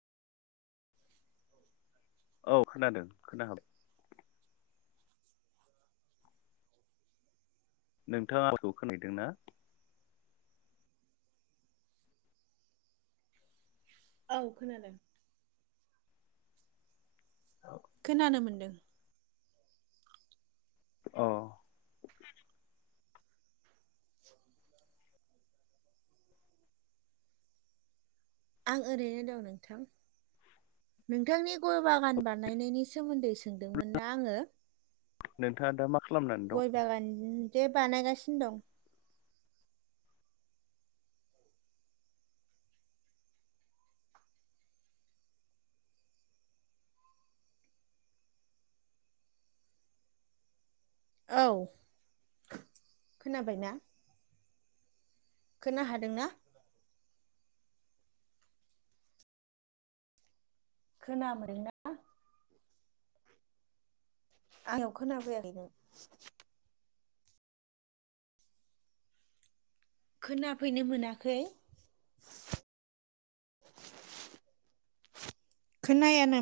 औ खोनादों खोना हाबाय नोंथाङा आंखौ खोनायदोंना। औ खोनादों खोनानो मोनदों। अ खोनादों आं ओरैनो दं नोंथां नोंथांनि गय बागान बानायनायनि सोमोन्दै सों सोंदोंमोन ना आङो नोंथाङा दा मा खालामनानै दं? गय बागान जे बानायगासिनो दं। औ खोनाबाय ना खोना हादोंना खोनाबाय ना आंनियाव खोना फैयाखै नो खोनाफैनो मोनाखै खोनायानो